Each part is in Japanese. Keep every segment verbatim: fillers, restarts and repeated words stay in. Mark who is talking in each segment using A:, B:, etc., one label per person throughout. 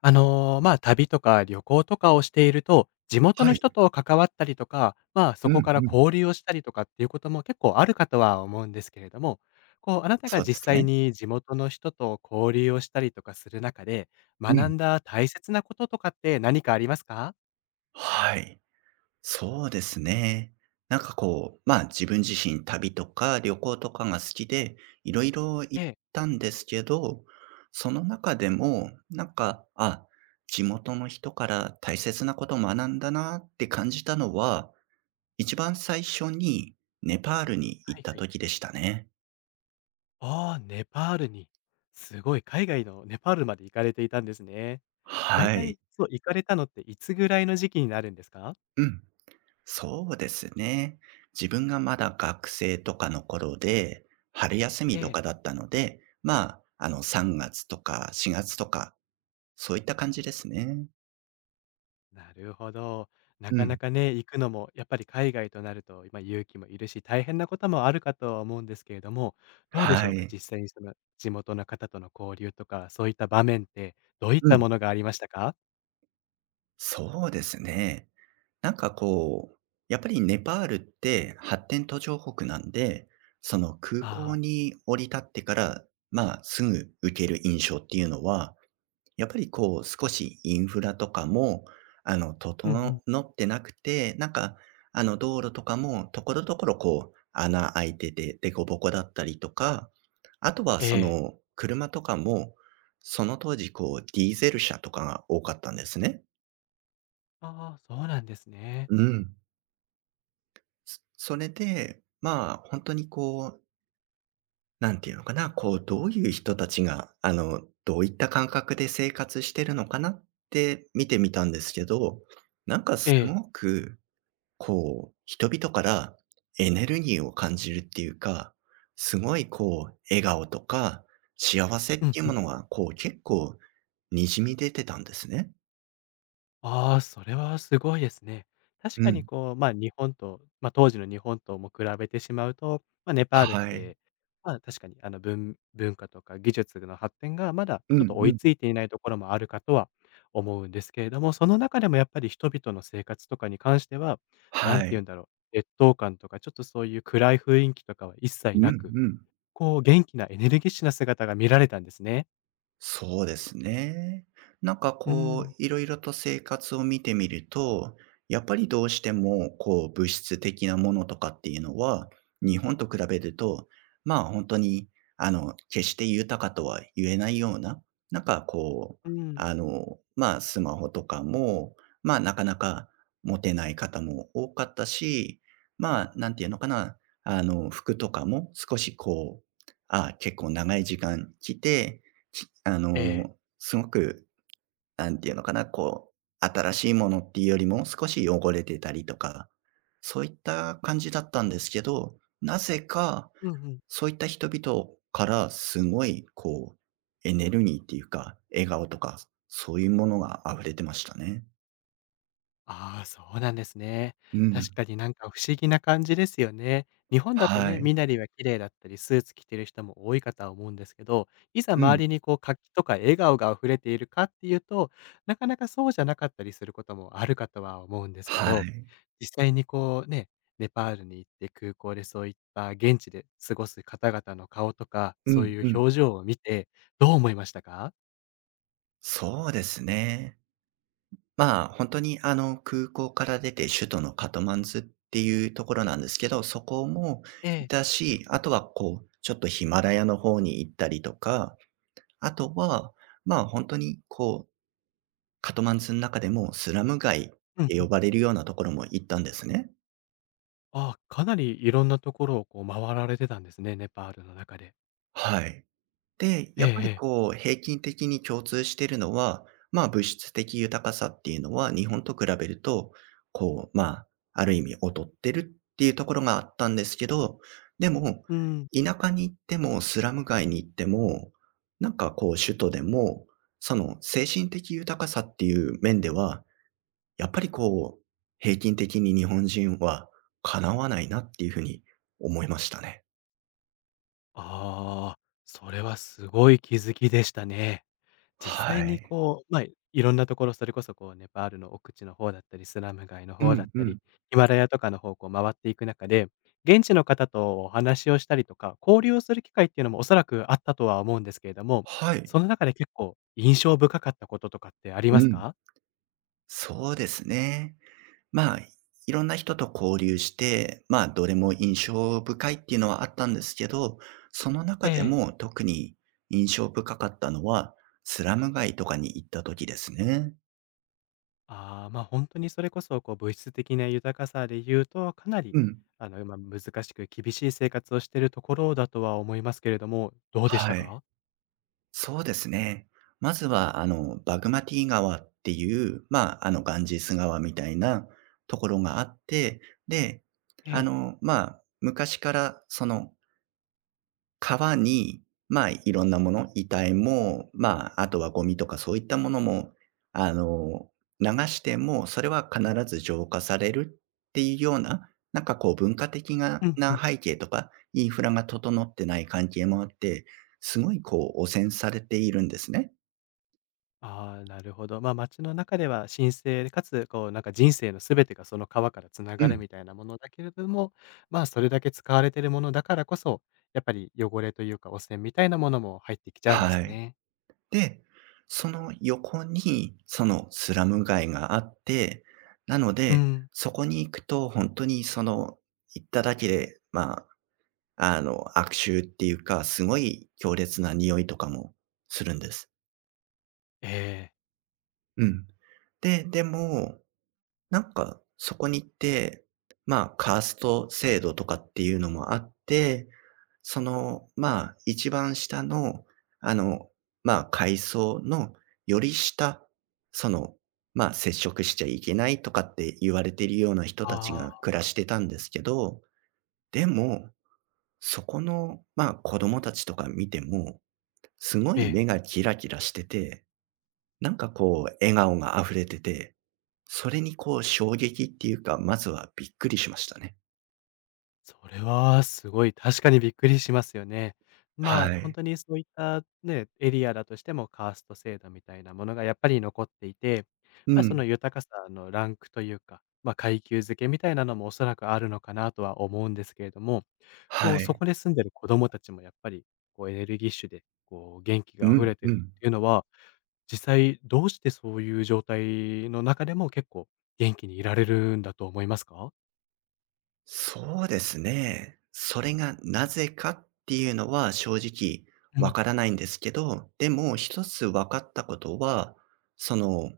A: あの、まあ、旅とか旅行とかをしていると、地元
B: は
A: の
B: い。
A: 人と関わったりとか、まあ、そ
B: う
A: こ
B: ん
A: から
B: うん。
A: 交流をしたりとかっていうことも結構あるかとは思うんですけれども、こう、あなたが
B: そうで
A: 実
B: す
A: 際
B: ね。
A: に地元の人と交流をしたりとかする中で、
B: う
A: 学
B: ん。
A: んだ大切なこととかって何かありますか？
B: はい。そうですね。なんかこう、まあ、自分自身旅とか旅行とかが好きで、いろいろ
A: え
B: 行っ
A: え、
B: たんですけど、その中でも、なんか、あ、地元の人から大切なことを学んだなって感じたのは、一番最初にネパールに
A: は
B: 行っ
A: い
B: た
A: はい。
B: 時でしたね。
A: ああ、ネパールに。すごい、海外のネパールまで行かれていたんですね。だい
B: は
A: たい、
B: い。
A: そう、行かれたのっていつぐらいの時期になるんですか？
B: うん。そうですね。自分がまだ学生とかの頃で、春休
A: え
B: みと
A: え。
B: かだったので、まあ、あの、さんがつとかしがつとか、そういった感じですね。
A: なるほど。な
B: う
A: かな
B: ん。
A: かね、行くのもやっぱり海外となると、まあ、勇気もいるし、大変なこともあるかとは思うんですけれども、どうでしょう
B: は
A: か？
B: い。
A: 実際にその地元の方との交流とか、そういった場面ってどういっ
B: う
A: た
B: ん。
A: ものがありましたか？
B: そうですね。なんかこう、やっぱりネパールって発展途上国なんで、その空港
A: ああ
B: に降り立ってから、まあ、すぐ受ける印象っていうのは、やっぱりこう少しインフラとかも、あの、
A: ー、うんう
B: 整
A: ん。
B: ってなくて、なんか、あの、道路とかもところどころこう穴開いてて、凸凹だったりとか、あとは
A: え
B: そ
A: え。
B: の車とかも、その当時こうディーゼル車とかが多かったんですね。
A: ああ、そうなんですね。
B: うん。そそれで、まあ、本当にこうなんていうのかな、こう、どういう人たちが、あの、どういった感覚で生活してるのかなって見てみたんですけど、なんか
A: え
B: す
A: え。
B: ごく、こう、人々からエネルギーを感じるっていうか、すごいこう、笑顔とか幸せっ
A: うん
B: ていう
A: う
B: も
A: ん。
B: のが、こう、結構滲み出てたんですね。
A: ああ、それはすごいですね。確
B: う
A: かに
B: ん。
A: こう、まあ、日本と、まあ、当時の日本とも比べてしまうと、まあ、ネパールっ
B: はい。
A: て、まあ、確かにあの文文化とか技術の発展がまだ
B: う
A: ちょっと
B: ん
A: 追
B: う
A: いつ
B: ん。
A: いていないところもあるかとは思うんですけれども、その中でもやっぱり人々の生活とかに関しては、なん
B: は
A: て言うん
B: い。
A: だろう、劣等感とかちょっとそういう暗い雰囲気とかは一切
B: うん
A: な
B: う
A: く、
B: ん。
A: こう元気なエネルギッシュな姿が見られたんですね。
B: そうですね。なんか
A: う
B: こう、
A: ん。
B: いろいろと生活を見てみると、やっぱりどうしてもこう、物質的なものとかっていうのは、日本と比べると、まあ本当に、あの、決して豊かとは言えないような、なんかこう、
A: うん。
B: あの、まあスマホとかも、まあなかなか持てない方も多かったし、まあなんていうのかな、あの、服とかも少しこう、あ結構長い時間着て、きあ
A: ええ。
B: の、すごく、なんていうのかな、こう、新しいものっていうよりも少し汚れてたりとか、そういった感じだったんですけど、なぜか、
A: うんうん。
B: そういった人々からすごい、こう、エネルギーっていうか、笑顔とか、そういうものが溢れてましたね。
A: ああ、そうなんですね。
B: うん。
A: 確かになんか不思議な感じですよね。日本だと
B: は
A: ね、
B: い。
A: 身なりは綺麗だったり、スーツ着てる人も多いかとは思うんですけど、いざ
B: う
A: 周
B: ん。
A: りにこう活気とか笑顔が溢れているかっていうと、なかなかそうじゃなかったりすることもあるかとは思うんですけ
B: は
A: ど、
B: い。
A: 実際にこうね、ネパールに行って空港でそういった現地で過ごす方々の顔とか、
B: う
A: そう
B: ん
A: いう
B: うん。
A: 表情を見てどう思いましたか？
B: そうですね。まあ、本当に、あの、空港から出て首都のカトマンズっていうところなんですけど、そこも
A: え
B: い
A: え。
B: たし、あとは、こう、ちょっとヒマラヤの方に行ったりとか、あとは、まあ、本当に、こう、カトマンズの中でもスラム街っ
A: うん
B: て
A: うん。
B: 呼ばれるようなところも行ったんですね。
A: ああ、かなりいろんなところをこう回られてたんですね、ネパールの中で。
B: はい。で、
A: え
B: や
A: え
B: っぱ
A: え
B: り
A: え。
B: こう平均的に共通しているのは、まあ、物質的豊かさっていうのは日本と比べると、こう、まあ、ある意味劣ってるっていうところがあったんですけど、でも、
A: うん。
B: 田舎に行ってもスラム街に行っても、なんかこう首都でも、その精神的豊かさっていう面では、やっぱりこう、平均的に日本人は叶わないなっていうふうに思いましたね。
A: ああ、それはすごい気づきでしたね。実際
B: は
A: に
B: い。
A: こう、まあ、いろんなところ、それこそこうネパールの奥地の方だったり、スラム街の
B: う
A: 方だっ
B: んう
A: たり、
B: ん。
A: ヒマラヤとかの方をこう回っていく中で、現地の方とお話をしたりとか、交流をする機会っていうのもおそらくあったとは思うんですけれども、
B: はい。
A: その中で結構印象深かったこととかってありま
B: う
A: す
B: ん。
A: か？
B: そうですね。まあ、いろんな人と交流して、まあ、どれも印象深いっていうのはあったんですけど、その
A: え
B: 中で
A: え。
B: も特に印象深かったのは、スラム街とかに行った時ですね。
A: ああ、ま、あ本当にそれこそ、こう、物質的な豊かさで言うと、かなり、
B: うん。
A: あの、まあ難しく厳しい生活をしているところだとは思いますけれども、どうでした
B: はい。
A: か？
B: そうですね。まずは、あの、バグマティ川っていう、まあ、あの、ガンジス川みたいなところがあって、で、
A: え
B: あ
A: え、
B: の、まあ、昔から、その、川に、まあ、いろんなもの、遺体も、まあ、あとはゴミとかそういったものも、あの、流しても、それは必ず浄化されるっていうような、なんかこう文化的
A: う
B: な
A: んう
B: な
A: ん。
B: 背景とか、インフラが整ってない関係もあって、すごいこう汚染されているんですね。
A: ああ、なるほど。ま、街の中では神聖かつ、こう、なんか人生の全てがその川から繋
B: う
A: がる
B: ん。
A: みたいなものだけれども、まあ、それだけ使われているものだからこそ、やっぱり汚れというか汚染みたいなものも入ってきちゃうんで
B: は
A: す
B: い。
A: ね。
B: で、その横に、そのスラム街があって、なの
A: う
B: で、
A: ん。
B: そこに行くと本当にその、行っただけで、まあの、悪臭っていうか、すごい強烈な匂いとかもするんです。
A: ええ。
B: うん。で、でも、なんかそこに行って、まあ、カースト制度とかっていうのもあって、その、まあ、一番下の、あの、まあ、階層のより下、その、まあ、接触しちゃいけないとかって言われているような人たち
A: あ
B: が
A: あ、
B: 暮らしてたんですけど、でも、そこの、まあ、子供たちとか見ても、すご
A: え
B: い
A: え。
B: 目がキラキラしてて、なんかこう笑顔が溢れてて、それにこう衝撃っていうか、まずはびっくりしましたね。
A: それはすごい、確かにびっくりしますよね。ま
B: は
A: あ、本
B: い。
A: 当にそういったね、エリアだとしてもカースト制度みたいなものがやっぱり残っていて、
B: う
A: まあ、そ
B: ん。
A: の豊かさのランクというか、まあ、階級付けみたいなのもおそらくあるのかなとは思うんですけれども、こ
B: は
A: う、そ
B: い。
A: こで住んでる子どもたちもやっぱり、こう、エネルギッシュで、こう、元気
B: う
A: が溢
B: ん、
A: れて
B: う
A: るっ
B: ん。
A: ていうのは、実際どうしてそういう状態の中でも結構元気にいられるんだと思いますか？
B: そうですね。それがなぜかっていうのは正直
A: う
B: わ
A: ん、
B: からないんですけど、でも一つ分かったことは、その、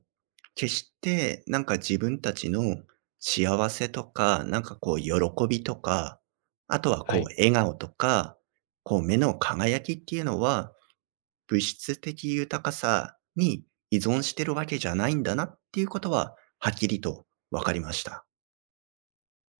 B: 決してなんか自分たちの幸せとか、なんかこう喜びとか、あとは
A: は
B: こう
A: い。
B: 笑顔とか、こう目の輝きっていうのは物質的豊かさに依存してるわけじゃないんだなっていうことははっきりと分かりました。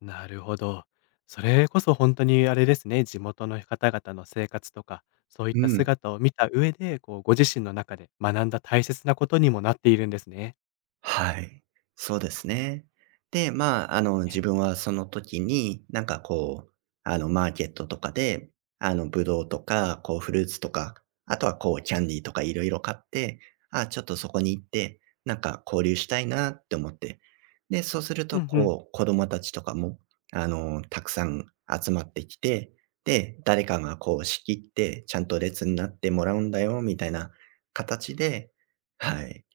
A: なるほど。それこそ本当にあれですね、地元の方々の生活とか、そういっ
B: う
A: た
B: ん。
A: 姿を見た上で、こうご自身の中で学んだ大切なことにもなっているんですね。
B: はい。そうですね。で、まあ、あの、
A: え、
B: 自分はその時に、なんかこう、あの、マーケットとかで、あの、ぶどうとか、こう、フルーツとか、あとはこう、キャンディーとかいろいろ買って、あ、ちょっとそこに行って、なんか交流したいなって思って。で、そうする
A: う
B: と、
A: んうん。
B: こう、子供たちとかも、あの、たくさん集まってきて、で、誰かがこう、仕切って、ちゃんと列になってもらうんだよ、みたいな形で、はい。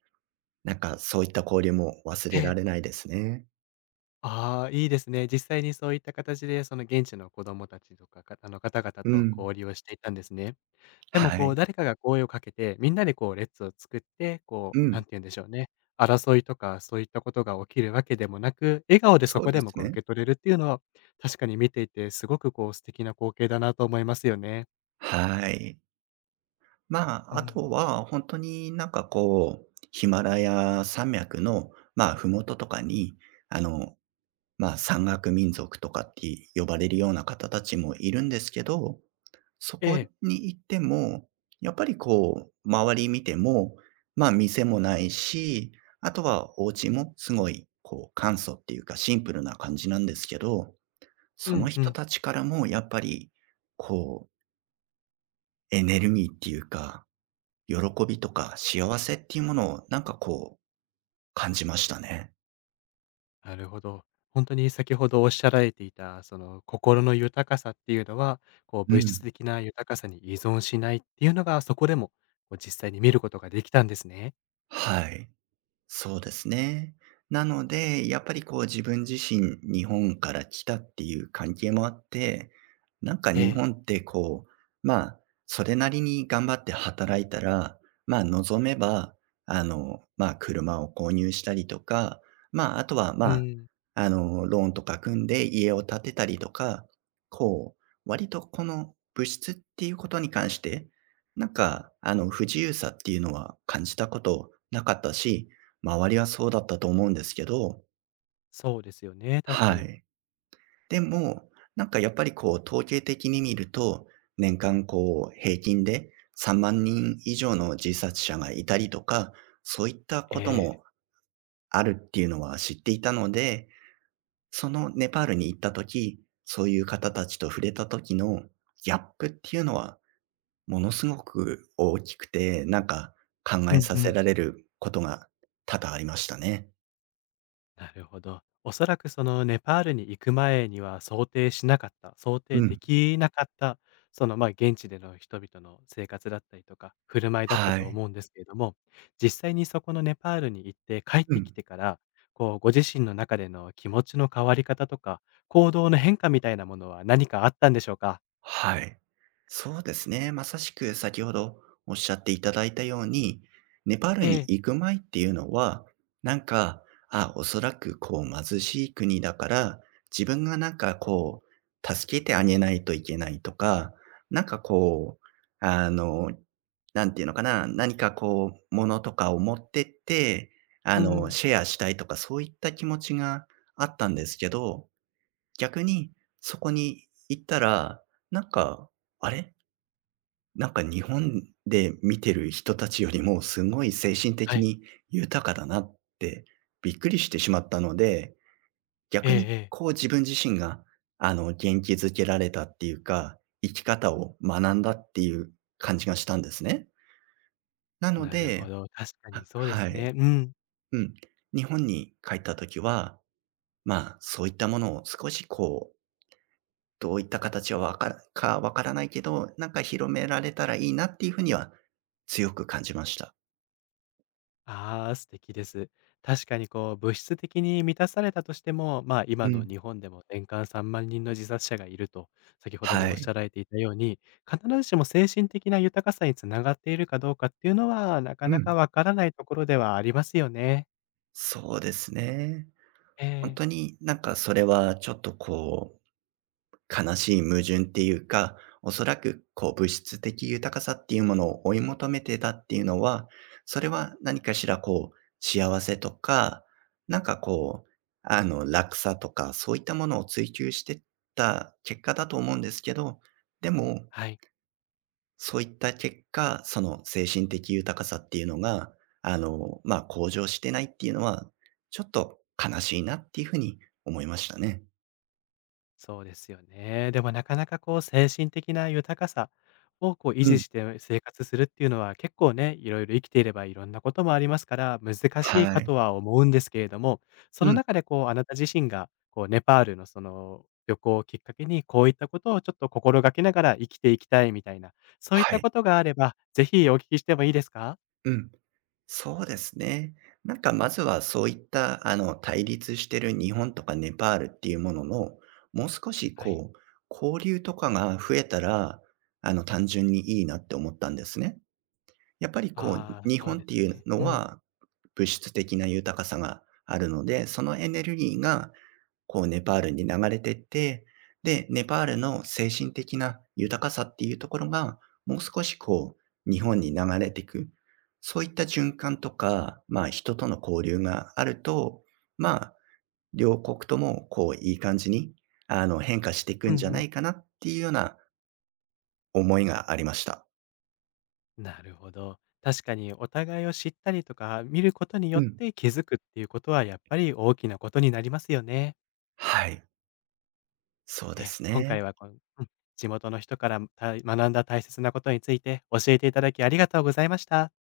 B: なんかそういった交流も忘
A: え
B: れら
A: え。
B: れないですね。
A: ああ、いいですね。実際にそういった形で、その現地の子どもたちとか、かあの、方々
B: う
A: と
B: ん。
A: 交流をしていたんですね。でも
B: は
A: こ
B: い。
A: う、誰かが声をかけて、みんなでこう列を作って、こ
B: う
A: う、なん
B: ん。
A: て言うんでしょうね、争いとかそういったことが起きるわけでもなく、笑顔でそ
B: そう
A: こ
B: で
A: でも
B: す
A: こう
B: ね。
A: 受け取れるっていうのは、確かに見ていてすごくこう素敵な光景だなと思いますよね。
B: はい。ま
A: う
B: あ、あ
A: ん。
B: とは本当になんかこう、ヒマラヤ山脈の、まあ、麓ととかに、あのまあ、山岳民族とかって呼ばれるような方たちもいるんですけど、そ
A: え
B: こ
A: え、
B: に行っても、やっぱりこう、周り見ても、まあ、店もないし、あとはお家もすごい、こう、簡素っていうかシンプルな感じなんですけど、
A: う
B: その
A: んう
B: 人
A: ん、
B: たちからもやっぱり、こう、エネルギーっていうか、喜びとか幸せっていうものをなんかこう、感じましたね。
A: なるほど。本当に先ほどおっしゃられていた、その心の豊かさっていうのは、こう
B: う
A: 物質
B: ん。
A: 的な豊かさに依存しないっていうのが、そこでもこう実際に見ることができたんですね。
B: はい。そうですね。なので、やっぱりこう自分自身日本から来たっていう関係もあって、なんか
A: え
B: 日
A: え、
B: 本ってこう、まあ、それなりに頑張って働いたら、まあ望めば、あの、まあ車を購入したりとか、まああとはま
A: う
B: あ、
A: ん、
B: あの、ローンとか組んで家を建てたりとか、こう、割とこの物質っていうことに関して、なんか、あの、不自由さっていうのは感じたことなかったし、周りはそうだったと思うんですけど、
A: そうですよね、確か
B: は
A: に。
B: い。でも、なんかやっぱりこう統計的に見ると、年間こう平均でさんまん人以上の自殺者がいたりとか、そういった
A: え
B: こと
A: え。
B: もあるっていうのは知っていたので、そのネパールに行った時、そういう方たちと触れた時のギャップっていうのはものすごく大きくて、なんか考
A: う
B: え
A: ん
B: さ
A: う
B: せ
A: ん。
B: られることが多々ありましたね。
A: なるほど。おそらくそのネパールに行く前には想定しなかった、想定
B: う
A: で
B: ん。
A: きなかった、そのまあ現地での人々の生活だったりとか、振る舞いだった
B: は
A: と
B: い。
A: 思うんですけれども、実際にそこのネパールに行って帰っ
B: う
A: てき
B: ん。
A: てから、こうご自身の中での気持ちの変わり方とか、行動の変化みたいなものは何かあったんでしょうか？
B: はい。そうですね。まさしく先ほどおっしゃっていただいたように、ネパール
A: え
B: に
A: え、
B: 行く前っていうのは、なんか、あ、おそらくこう貧しい国だから、自分がなんかこう、助けてあげないといけないとか、なんかこう、あの、なんていうのかな、何かこう、物とかを持ってって、
A: う
B: あの、
A: ん。
B: シェアしたいとか、そういった気持ちがあったんですけど、逆に、そこに行ったら、なんか、あれ、なんか日本で見てる人たちよりもすごい精神
A: は
B: 的
A: い。
B: に豊かだなってびっくりしてしまったので、
A: ええ
B: 逆に
A: ええ。
B: こう自分自身があの元気づけられたっていうか、生き方を学んだっていう感じがしたんですね。なの
A: なるほ
B: で、
A: ど、確かに
B: は
A: そうで
B: は
A: す
B: い。
A: ね。うん。
B: うん。日本に帰った時は、まあ、そういったものを少しこうどういった形はわからかわからないけど、なんか広められたらいいなっていう風には強く感じました。
A: ああ、素敵です。確かにこう、物質的に満たされたとしても、まあ、今
B: う
A: の
B: ん。
A: 日本でも年間さんまん人の自殺者がいると、先ほども
B: は
A: おっしゃ
B: い。
A: られていたように、必ずしも精神的な豊かさにつながっているかどうかっていうのは、なか
B: う
A: なか
B: ん。
A: わからないところではありますよね。
B: そうですね。
A: え
B: ほん
A: え、
B: とになんかそれはちょっとこう悲しい矛盾っていうか、おそらくこう物質的豊かさっていうものを追い求めてたっていうのは、それは何かしらこう幸せとか、なんかこう、あの楽さとか、そういったものを追求してった結果だと思うんですけど、でも、
A: はい。
B: そういった結果、その精神的豊かさっていうのが、あの、まあ、向上してないっていうのは、ちょっと悲しいなっていうふうに思いましたね。
A: そうですよね。でもなかなかこう精神的な豊かさをこう維
B: う
A: 持
B: ん。
A: して生活するっていうのは結構ね、いろいろ生きていればいろんなこともありますから難しいか
B: はい。
A: とは思うんですけれども、そ
B: う
A: の
B: ん。
A: 中でこうあなた自身がこうネパールのその旅行をきっかけにこういったことをちょっと心がけながら生きていきたいみたいな、そういっ
B: は
A: た
B: い。
A: ことがあれば、ぜひお聞きしてもいいですか？
B: うん。そうですね。なんかまずはそういった、あの、対立してる日本とかネパールっていうものの、もう少し
A: はい。
B: こう、交流とかが増えたら、あの、単純にいいなって思ったんですね。やっぱりこ
A: あ
B: う、
A: あ、
B: 日
A: そう
B: 本
A: で
B: って
A: す
B: いう
A: ね。
B: の
A: うん。
B: は物質的な豊かさがあるので、そのエネルギーがこうネパールに流れてって、で、ネパールの精神的な豊かさっていうところが、もう少しこう日本に流れていく、そういった循環とか、まあ、人との交流があると、まあ、両国ともこういい感じに、あの、変化していく
A: うん
B: ん
A: う
B: じゃな
A: ん。
B: いかなっていうような思いがありました。
A: なるほど。確かにお互いを知ったりとか見ることによ
B: う
A: っ
B: ん。
A: て気づくっていうことはやっぱり大きなことになりますよね。
B: はい、そう
A: え
B: で
A: え、
B: す
A: 今
B: ね。
A: 回はこの、うん、地元の人からた学んだ大切なことについて教えていただきありがとうございました。